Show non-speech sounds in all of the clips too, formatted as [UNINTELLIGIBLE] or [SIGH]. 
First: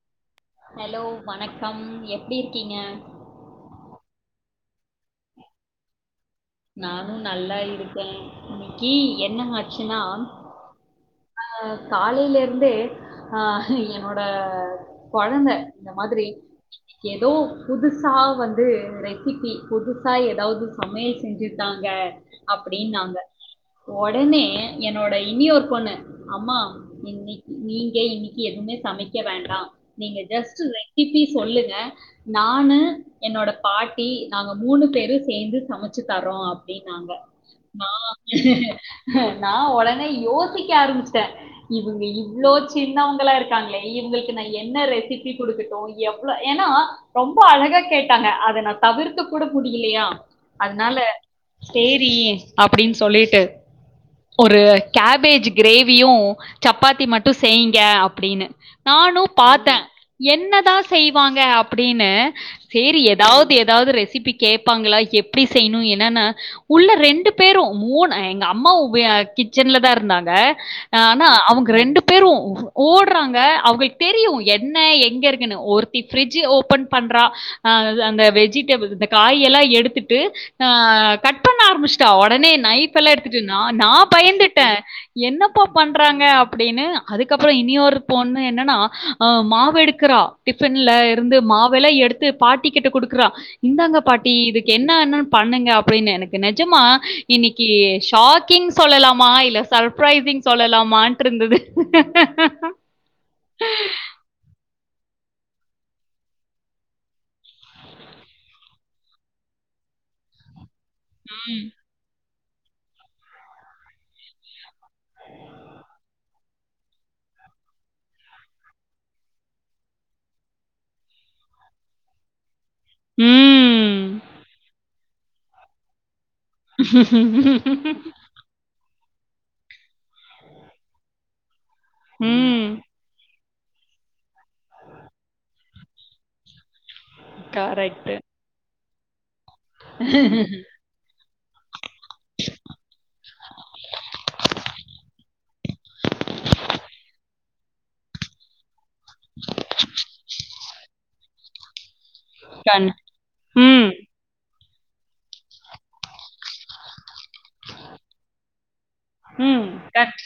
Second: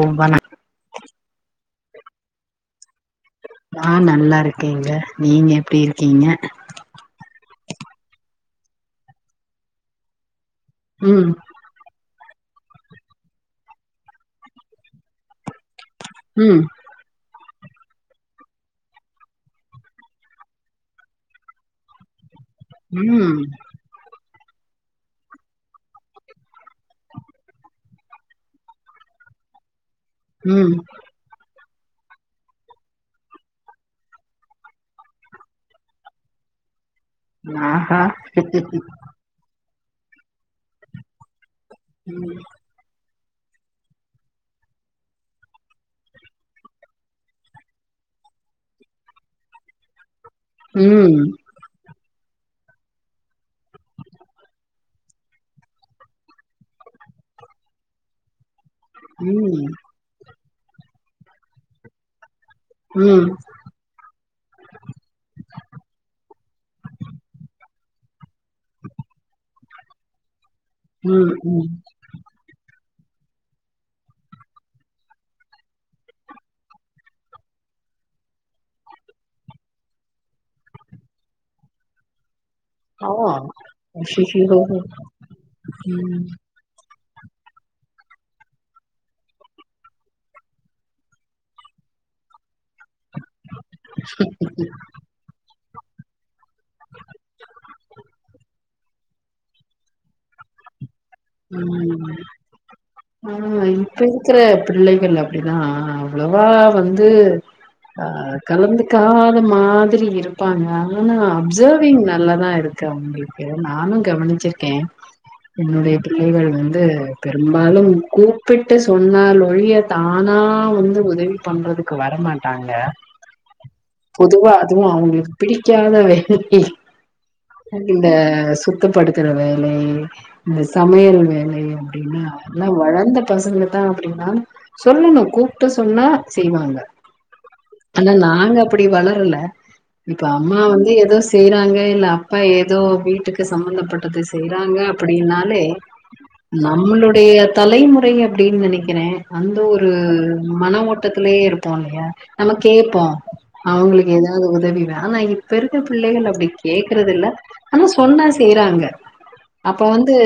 ஓம் வண ஹலோ வணக்கம் எப்டி இருக்கீங்க நா நல்லா இருக்கேங்க நீங்க எப்டி இருக்கீங்க நானு நல்லா இருக்கே இன்னைக்கு என்னங்க ஆச்சுன்னா ம் அ காலைல இருந்தே அ என்னோட கொழந்த இந்த மாதிரி ம் ஏதோ புதுசா வந்து ரெசிபி புதுசா ஏதாது சமையல் செஞ்சுதாங்க அப்டின்னாங்க ம் ஒடனே என்னோட இனியொரு பொண்ணு அம்மா இன்னைக்கு நீங்க இன்னைக்கு எதுமே சமைக்க வேண்டா நீங்க ஜஸ்ட் ம் ரெசிபி சொல்லுங்க நானு என்னோட பாட்டி நாங்க மூணு பேரு சேந்து சம ச்சு தர்றோ அப்டின்னாங்க நா ஆஹா நா ஒடனே யோசிக்க ஆரம்ச்ட்டே இவுங்க ம் இவ்ளோ சின்னவங்களா இருக்காங்ளே இவ்ங்ளுக்கு நா என்ன ரெசிபி குடுக்கட்டு எவ்ளோ ஏன்னா ரொம்ப அழகா கேட்டாங்க அத நா பகிர்ந்துக் கூட முடியலையா அதனால ம் சேரி அப்டின்னு சொல்லிட்டு ஒரு கேபேஜ் கிரேவியு சப்பாத்தி மட்டு செய்ங்க அப்டின்னு நானு ம் பாத்தே என்னதா செய்வாங்க அப்டின்னு சரி ம் ஏதாவ்து ஏதாவ்து ரெசிபி கேப்பாங்களா எப் ப்டி செய்ணு என்னன்னா உள்ள ரெண்டு பேரு மூண எங்க அம்மா உபய கி ச்சன்ல தா இருந்தாங்க ஆனா ம் ம் அவ்ங்க ரெண்டு பேரும் ஓடுறாங்க அவுங்க தெரியு என்ன எங்க இருக்குன்னு ஒருத்தி ஃபிரீட்ஜ் ஓபன் பண்றா அ அது அந்த வெஜிடபிள் இந்த காய் எல்லா எடுத்துட் டு அ கட் பண்ண ஆரம்பிச்சுட்டா ஒடனே நை ஓ ஃப்ல்லா எடுத்துட்டு நா நா அய்யய்யோ பயந்துட்டே என்னப்பா பண்றாங்க ம் அப் அப்டின்னு அதுக்கப்பறோ இனியொரு பொண்ணு என்னன்னா அ மாவெடுக்கிறா டிப் பன்ல இருந்து மாவல்ல எடுத்து பாட்டி கிட்ட குடுக்குறா இந்தாங்க பாட்டி இதுக்கு என்ன என்னன்னு பண்ணுங்க அப்டின்னு எனக்கு கு நெஜமா இன்னைக்கு ஷாக்கிங் சொல்லலாமா இல்ல சர்பிரைசிங் சொல்லலாமா ட்ருந்தது ம் ஆ இப்ப இருக்கிற பிள்ளைகள் அப்டிதா அவ்ளோவா வந்து அ கலந்துக்காத மாதிரி இருப்பாங்க ஆனா ம். அப்சர்விங் நல்லாதா இருக் கண்டிப்ப நானு கவனிச்சிருக்கே என்னுடைய பிள்ளைகள் வந்து பெரும்பாலு கூப்பிட்டு சொன்னால் ஒழிய தானா வந்து உதவி பண்றதுக்கு வரமாட் டாங்க ம். பொதுவா அதுவு அவுங்களுக்கு பிடிக்காத [UNINTELLIGIBLE] இந்த சு த்தப்படுத்துற வேலை இந்த சமையல் வேலை அப்டின்னா ஆனா ம். வளந்த பசங்க தா அப்டின்னா சொல்லணு கூப்ட்டு சொன்னா செய்வாங்க ஆனா கரெக்ட்டு. நாங்க அப்டி வளரல இப்ப அம்மா வந்து ஏதோ செய்றாங்க இல்ல அப்பா ஏதோ வீட்டுக்கு சம்பந்தப்பட்டதை செய்யறாங்க அப்டின்னாலே நம்மளுடைய தலைமுறை அப்டின் நெனைக் கிறே அந்த ஒரு மன ஓட்டத்திலயே இருப்போ இல்லையா நம்ம கண் கேட்போ ம். அவுங்களுக்கு ஏதாவ்து உதவி வே ஆனா இப் பெருக்க பிள்ளைகள் அப்டி கேக்குறதில்ல ஆனா சொன்னா செய்யறாங்க ம். அப்ப கண் வந்து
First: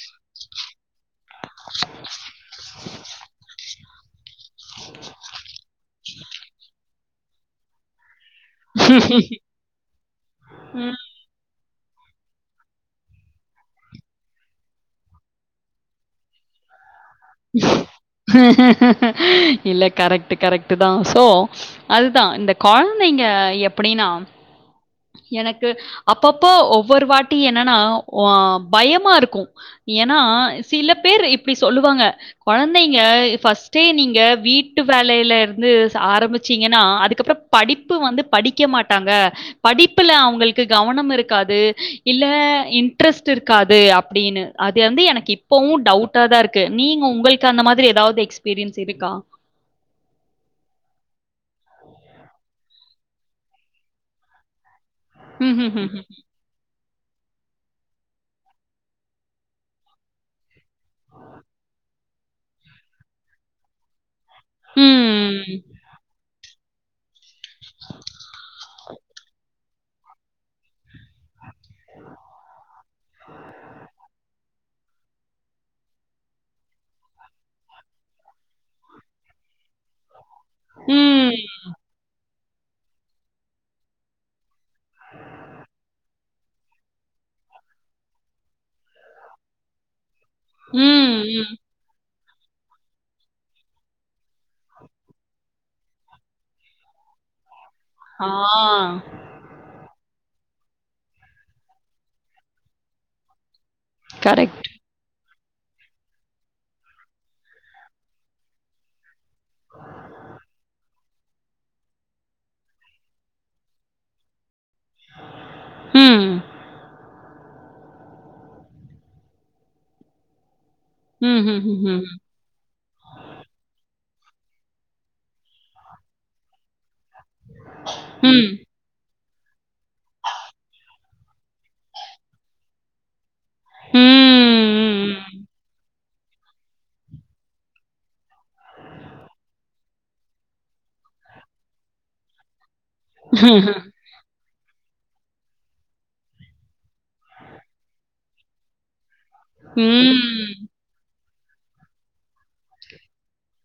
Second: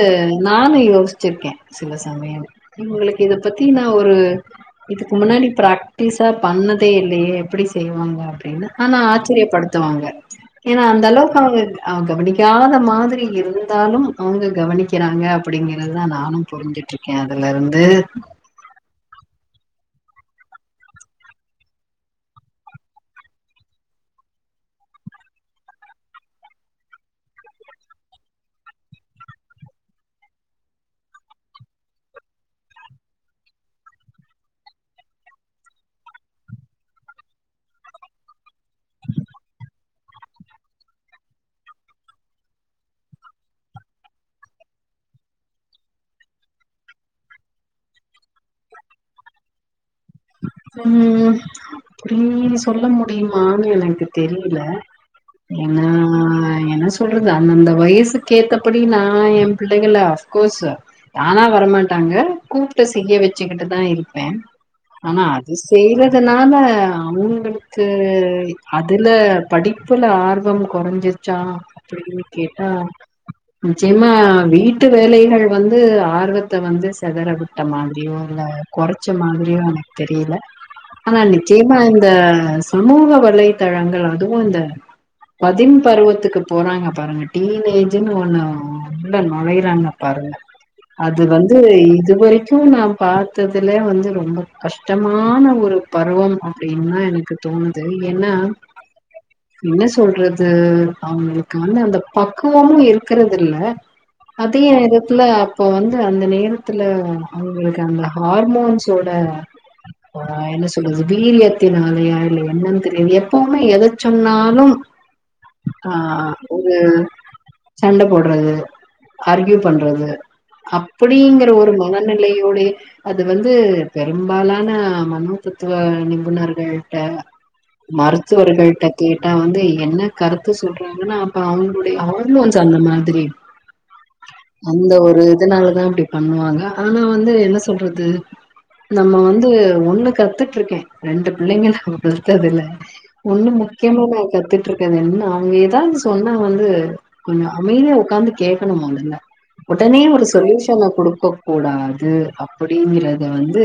நானு யோசிச்சிருக்கே சில சமய இவுங்களுக்கு இத பத்தினா ஒரு இதுக்கு முன்னாடி பிர்ராக்டிஸா பண்ணதே இல்லையே எப்டி செய்வாங்க அப் டின்னு ஆனா ஆச்சரியப்படுத்துவாங்க ஏன்னா ம். அந்த அளவுக்கு அவுங்க அ கவனிக்காத மாதிரி இருந்தாலு அவுங்க கவனிக்கிறா ங்க அப்டிங்கறிறதுதா நானு புரிஞ்ட் இல்ல கரெக்ட் கரெக்ட் தா சோ அதுதா இந்த கொழந்தைங்க எப்டின்னா எனக்கு அப்பப்போ ஒவ்வொரு வாட்டி என்னன்னா ஒ பயமா இருக்கு ஏன்னா சில பேர் இப்டி சொல்லுவாங்க கொழந்தைங்க ஃபர்ஸ்ட்டே நீங்க வீட்டு வேலையில இருந்து ச ஆரம்பிச்சீங்கன்னா அதுக்கப்பறோ படிப்பு வந்து படிக்க மாட்டாங்க படிப்புல அவுங்களுக்கு கவனம் இருக்காது இல்ல இன்ட்ரெஸ்ட் இருக்காது அப்டினு அது வந்து எனக்கு இப்பவு டவுட்டா தா இருக்கு நீங்க உங்களுக்கு அந்த மாதிரி ஏதாவ்து எக்ஸ்பீரியன்ஸ் இருக்கா ம் [INAUDIBLE] சொல்ல முடியுமான்னு எனக்கு தெரியில என்னா ம்ஹ்ஹ்ம். என்ன சொ ல்றது அந்த அந்த வயசுக்கேத்தபடி நா என் பிள்ளைகல ஆப்கோஸ்ஸு தானா வரமாட்டாங்க கூப்பிட்டு செய்ய வச்சுக்கிட்டுதா இருப்பே ம். ஆனா அது ம். செய்யறதுனால அவுங்களுக்கு அதுல படிப்புல ஆர்வ கொறஞ்சிர்ச்சா அப்டின்னு கேட்டா நிச்சியமா வீட் வீட்டு வேலைகள் வந்து ஆர்வத்த வந்து செதற விட்ட மாதிரியோ இல்ல கொறைச்ச மாதிரியோ தெரில ம். ஆனா ம். நிச்சயமா இந்த சமூக வலைத்தழங்கள் அதுவு இந்த பதிம் பருவத்துக்கு போறாங்க பாருங்க டீனேஜுன்னு ஒன்னு உள்ள நுழைறாங்க பாருங்க ம் அது ம் ம். வந்து இது வரைக்கு நா பாத்ததுலே வந்து ரொம்ப கஷ்டமான ஒரு பருவம் அப்டின்தா எனக்கு தோணுது ஆ. ஏன்னா என்ன சொல்றது அவுங்குளுக்கு வந்து அந்த பக்குவமு இருக்குறது இல்ல கரெக்ட். அது [UNINTELLIGIBLE] இதுல அப்போ வந்து அந்த நேரத்துல அவுங்களுக்கு அந்த ஹார்மோன்ஸோட ஆ என்ன சொல்றது வீரியத்தினாலயா இல்ல என்னன் தெரில எப்பவுமே எத சொன்னாலு ஆ ஆ ஒரு சண்ட போட்றது ஆர்கியூ பண்றது அப் புடிங்கிற ஒரு மனநிலை யோடையே அது வந்து பெரும்பாலான மனோ தத்துவ நிபுணர்கள் ட்ட மருத்துவர்கள் ட்ட கேட்டா வந்து என்ன கருத்து சொல்றாங்கன்னா அப்ப அவுங்குளுடைய ஹார்மோன்ஸ் அந்த மாதிரி அந்த ஒரு இதனாலதா அப்டி பண்ணுவாங்க ஆனா வந்து என்ன சொல்றது நம்ம வந்து ஒன்னு கத்துட்ருக்கே ரெண்டு பிள்ளைங்கள நம்ம பெத்ததுல்ல ஒன்னு முக்கியமா நா கத்துட்ருக் து என்ன அவங்க எதாவது சொன்னா வந்து கொஞ்சோ அமைதியா ஒக்காந்து கேக்கணுமாம்ல ம். ஒடனே ம். ஒரு சொல்யூஷன குடுக்க கூடாது அப்டிங்கறத வந்து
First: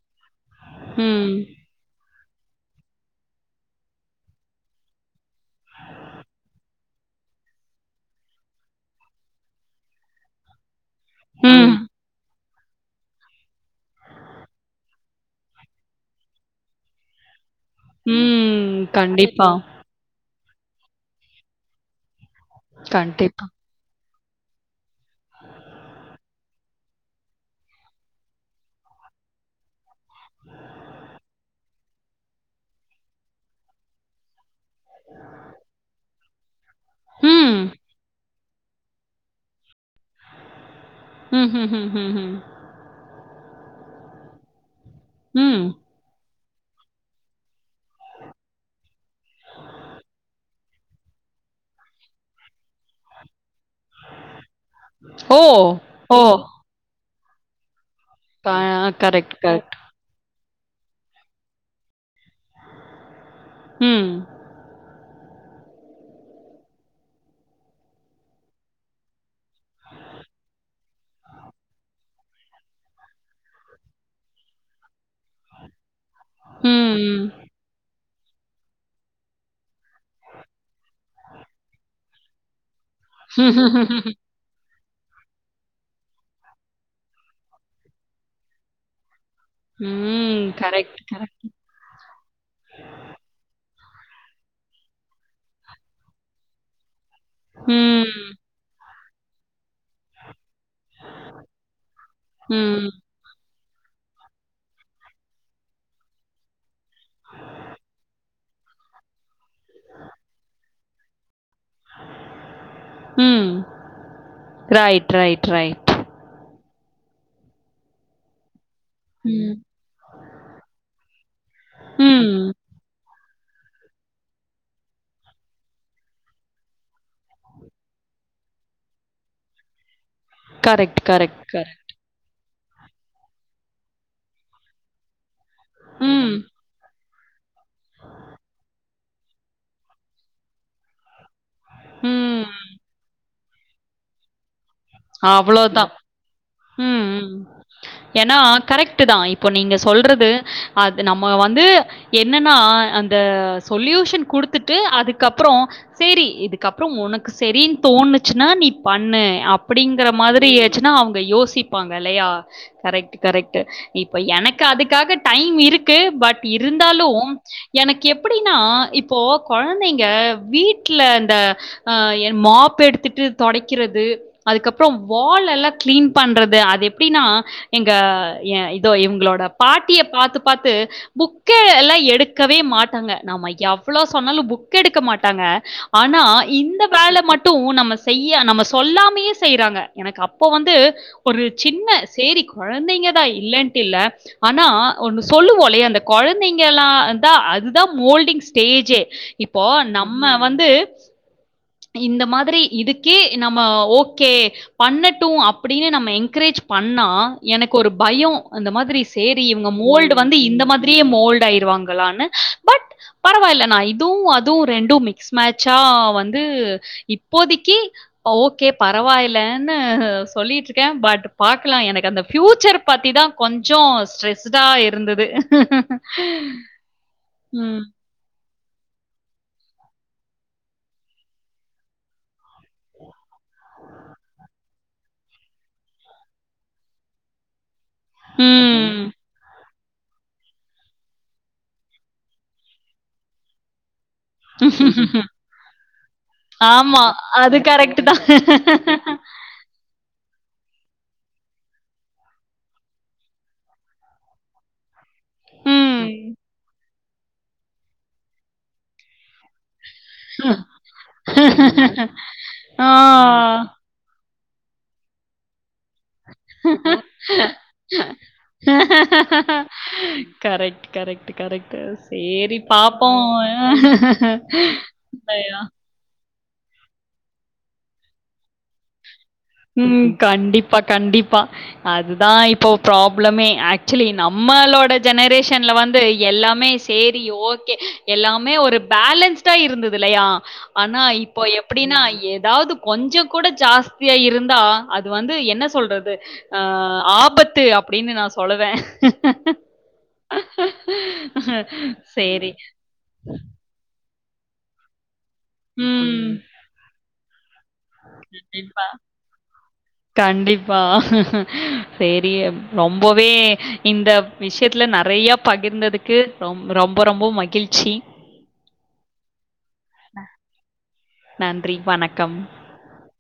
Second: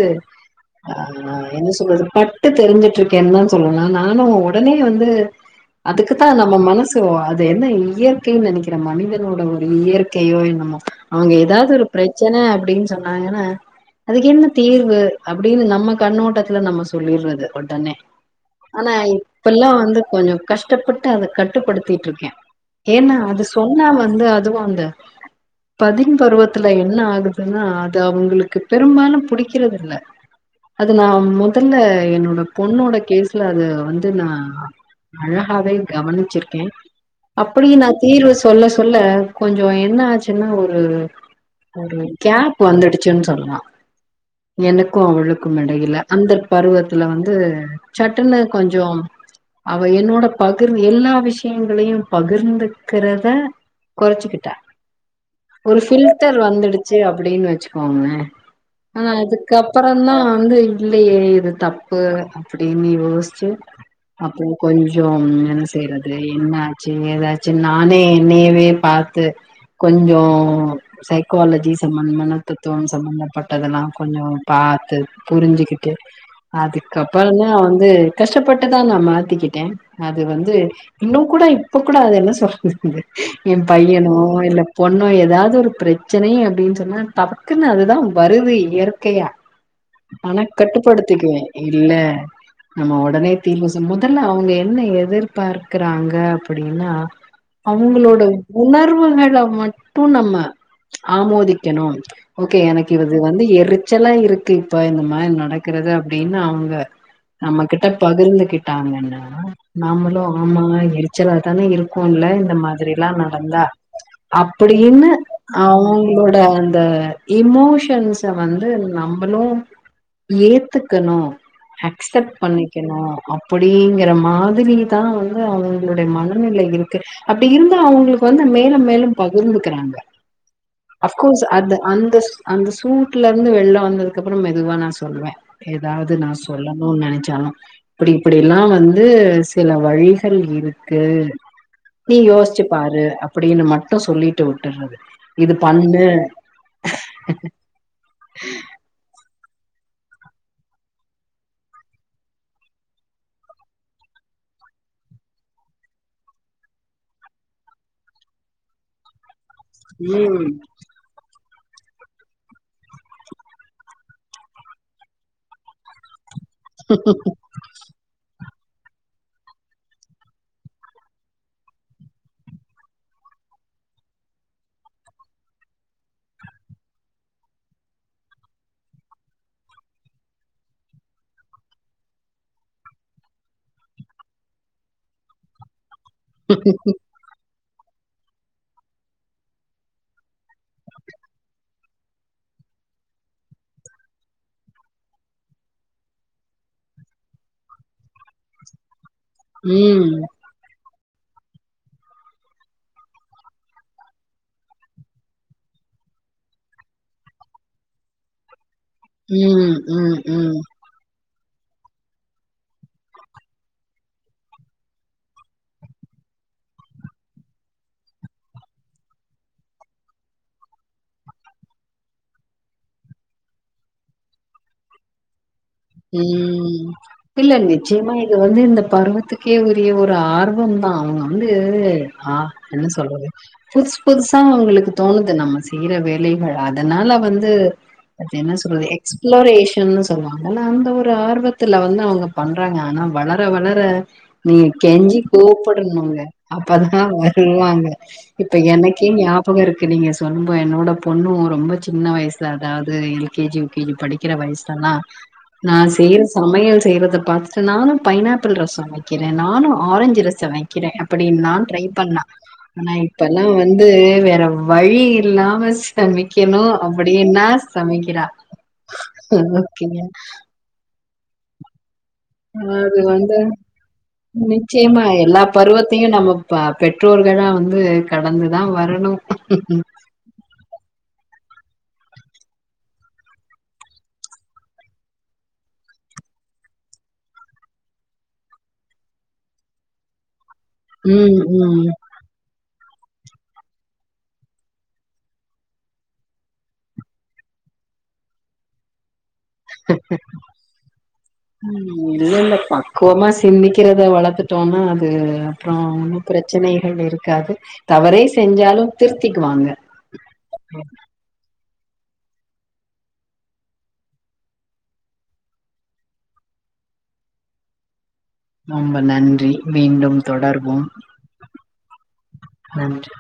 ஆ ம். என்ன சொல்ற பட்டு தெரிஞ்சட்ருக்கேன்தா சொல்லலா நானு ஒடனே வந்து அதுக்குதா நம்ம மனசு அது என்ன இயற்கைன் நெனைக்கிற மனிதனோட ஒரு இயற்கையோ என்னமோ அவுங்க எதாவது ஆமா. ஒரு பிரச்சன அப்டின் சொன்னாங்கனா அதுக்கு என்ன தீர்வு அப்டின்னு நம்ம கண்ணோட்டத்துல நம்ம சொல்லிர்றது ஒடனே ம். ஆனா கண்டிப்பா. இப்பல்லா வந்து கொஞ்சோ கஷ்டப்பட்டு அத கட்டுப்படுத்திட்ருக்கே ஏனா அது கண்டிப்பா. சொன்னா வந்து அதுவு அந்த பதின் பருவத்துல என்ன ஆகுதுன்னா அது அவுங்களுக்கு பெரும்பாலு புடி க்கிறது இல்ல அது நா மொதல்ல என்னோட பொண்ணோட கேஸ்ல அது வந்து நா அழகாவே கவனிச்சிருக்கே ம். அப்புடி நா தீர்வு சொல்ல சொல்ல கொஞ்சோ என்ன ஆச்சின்னா ஒரு ஒரு ம்ஹ்ஹ்ஹ்ஹ்ம். கேப் வந்துடுச்சுன் சொல்லா எனக்கு அவுளுக்கு ம். இடையில அந்த பருவத்துல வந்து சட்டுன்னு கொஞ்சோ அவ என்னோட பகிர் எல்லா விஷயங்களையு பகிர்ந்துக்குறத கொறச்சிக்கிட்டா ஓ! ஒரு ஓ! ஃபில்டர் வந்துடுச்சி அப்டின் வச்சிக்கோங்கலே பா கரெக்ட் கரெக்ட். க்கப்பறந்தா வந்து இல்லையே இது தப்பு அப்டின் யோசிச்சி ம் அப்றோ கொஞ்சோ என்ன செய்யறது என்னாச்சு ஏதாச்சு நானே என்னையவே பாத்து கொஞ்சோ சைக்காலஜி சம்பந்த தத்துவோ சம்பந்தப்பட்டதெல்லா கொஞ்சோ பாத்து புரிஞ்சிக்கிட்டு ம். அதுக்கப்பறந்தா வந்து கஷ்டப்பட்டுதா நா மாத்திக்கிட்டே அது வந்து இன்னு கூட இப்ப கூட அது என்ன சொல்றது என் பையனோ இல்ல பொண்ணு ஏதாவது ஒரு பிரச்சனை அப்படின்னு சொன்னா டக்குன்னு அதுதான் வருது இயற்கையா ஆனா ம். Correct, correct. கட்டுப்படுத்திக்குவே இல்ல நம்ம உடனே தீர்வு சொல் முதல்ல அவங்க என்ன எதிர்பாக்கறாங்க அப்படின்னா ம். அவங்களோட உணர்வுகளை மட்டு நம்ம ஆமோதிக்கணு ஓகே ம். எனக்கு இது வந்து எரிச்சலா இருக்கு இப்ப இந்த மாதிரி நடக்றது அப்படின்னு அவுங்க நம்மகிட்ட பகிர்ந்துகிட்டாங்கன்னா நாமளு ஆமாங்க எரிச்சலா தானே இருக்குமுல்ல இந்த மாதிரி அப்படிலா ம். நடந்தா அப்படின்னு ரைட், ரைட், ரைட். அவங்களோட அந்த இமோஷன்ஸ வந்து நம்மளு ம். ஏத்துக்கணு ம். அக்செப்ட் பண்ணி க்கணு அப்டிங்கற மாதிரிதா வந்து அவுங்களுடைய மனநிலை இருக்கு அப்படி இருந்தா அவங்களுக்கு வந்து மேலு மேலு பகிர்ந்துக்குறாங்க கரெக்ட், அஃப்கோர்ஸ் கரெக்ட், அது கரெக்ட். அந்த அந்த சூட்ல இருந்து வெள்ல வந்ததுக்கு அப்புறோ மெதுவா நா சொல்ரே ஏதாவது நா ம். சொல்லணு நினைச்சாலு இப்படி இப்படிலா வந்து சில வழிகள் இருக்கு நீ ம். யோசிச்சி பாரு அப்டின்னு மட்டு சொல்லிட்டு விட்டுறது இது அவ்ளோதான். பண்ணு ம். ம். ஏன்னா கரெக்ட் தா இப்போ நீங்க சொல்றது அது நம்ம வந்து என்னன்னா அந்த சொலியூஷன் குடுத்துட்டு அதுக்கப்புறோ சரி இதுக்கப்புறோ உனக்கு சரின்னு தோணுச்சின்னா நீ பண்ணு அப்படிங்கற மாதிரி ம் இருந்துச்சின்னா அவுங்க யோசிப்பாங்க இல்லையா கரெக்ட் கரெக்ட் இப்ப எனக்கு அதுக்காக டைம் இருக்கு பட் இருந்தாலு எனக்கு எப்படின்னா இப்போ குழந்தைங்க வீட்டில் அந்த ஆ என் மாப் எடுத்துட்டு தொடைக்கிறது அதுக்கப்புறோ வால் எல்லா கிளீன் பண்ணுறது அது எப்படின்னா எங்க ஏ இதோ இவங்களோட பாட்டிய பாத்து பாத்து புக்க எல்லா எடுக்கவே மாட்டாங்க நம்ம எவ்வளவு சொன்னாலு புக் எடுக்க மாட்டாங்க ஆனா இந்த வேலை மட்டும் நம்ம செய்ய நம்ம சொல்லாமயே செய்யறாங்க எனக்கு அப்போ வந்து ஒரு சின்ன சேரி குழந்தைங்க தா இல்லன்ட்டு இல்ல ஆனா ஒண்ணு சொல்லுவோ இல்லிய அந்த குழந்தைங்கலா அதா அதான் மோல்டிங் ஸ்டேஜ்ஜே இப்போ ம் நம்ம வந்து இந்த மாதிரி இதுக்கே நம்ம ஓ கே பண்ணட்டு அப்படின்னு நம்ம என்கரேஜ் பண்ணா எனக்கு ஒரு பயோ அந்த மாதிரி சேரி இவுங்க ம் ம் மோல்டு ம் வந்து ம் இந்த மாதிரியே மோல்டு ஆயிருவாங்களான்னு பட் பரவாயில்ல நா இதுவு அதுவு ரெண்டு மிக்ஸ் மேட்சா வந்து இப்போதைக்கு ஓகே பரவாயில்லன்னு சொல்லிட்டு இருக்கே பட் பாக்கலா எனக்கு அந்த பியூச்சர் பத்திதா கொஞ்சோ ஸ்ட்ரெஸ்டா இருந்தது உ ம், இல்லநிச்சயமா இது வந்து இந்த பருவத்துக்கே உரிய ஒரு ஆர்வம் தா அது வந்து என்ன சொல்றது புதுசு புதுசா அவங்களுக்கு தோணுது நம்ம செய்யற வேலைகள் அதுனால வந்து அது என்ன சொல்றது ம். எக்ஸ்பளோரேஷன்னு சொல்லுவாங்க ஆனா அந்த ஒரு ஆர்வத்துல வந்து அவுங்க பண்றாங்க ஆனா வளர வளர நீங்க கெஞ்சி கூப்படணுங்க அப்பதா ஆமா. அது வருவாங்க கரெக்ட் இப்ப எனக்கே தான். ஞாப பகோ இருக்கு நீங்க சொல்லும்போ என்னோட பொண்ணு ரொம்ப சின்ன வயசுல அதாவது L K G U K G படிக் கிற வயஸ்லலா நா செய்யற ம். சமையல் செய்யறத பாத்துட்டு நானு பைனாப்பிள் ரசோ வ வக்கிறே நானு ஆரஞ்சு ரசோ வக்கிறே அப்டின் நா ட்ரை பண்ணா ஆ. ஆனா இப்பல்லா வந் து வேற வழி இல்லாம சமைக்கணு அப்டின்னா சமைக்கிறா ஓகேங்க கரெக்ட் கரெக்ட் கரெக்ட்டு சேரி அது வந்து நிச்சயமா எல்லா பரு வத்தயு நம்ம ப பெற்றோர்களா வந்து கடந்துதா வரணு ம் கண்டிப்பா கண்டிப்பா அதுதா இப்ப ப்ராப்ளமே ஆக்சுவலி நம்மளோட ஜெனரேஷன்ல வந்து எல்லாமே சேரி ஓகே எல்லாமே ஒரு பேலன்ஸ்டா இருந்தது இல்லயா ஆனா ம் இப்போ ம் எப்டின்னா ஏதாவது கொஞ்ச கூட ஜாஸ்தியா இரு ந்தா அது வந்து என்ன சொல்றது அ ஆபத்து அப்பிடின்னு நா சொல்லுவே ம் இல்ல சரி. இல்ல பா கோமா சிந்திக்கிறத வளத்துட்டோனா அது அப்றோ ஒன்னு ம். பிரச்சனைகள் இருக்காது தவறே கண்டிப்பா. செஞ்சாலு திருத்திக்குவாங்க கண்டிப்பா ஹ சேரி ரொம்பவே இந்த விஷயத்துல நெறைய பகிர்ந்தது க்கு ரொம் ரொம்ப ரொம்ப மகிழ்ச்சி ரொம்ப நன்றி மீண்டும் தொடர்வோம் நன்றி வணக்கம் நன்றி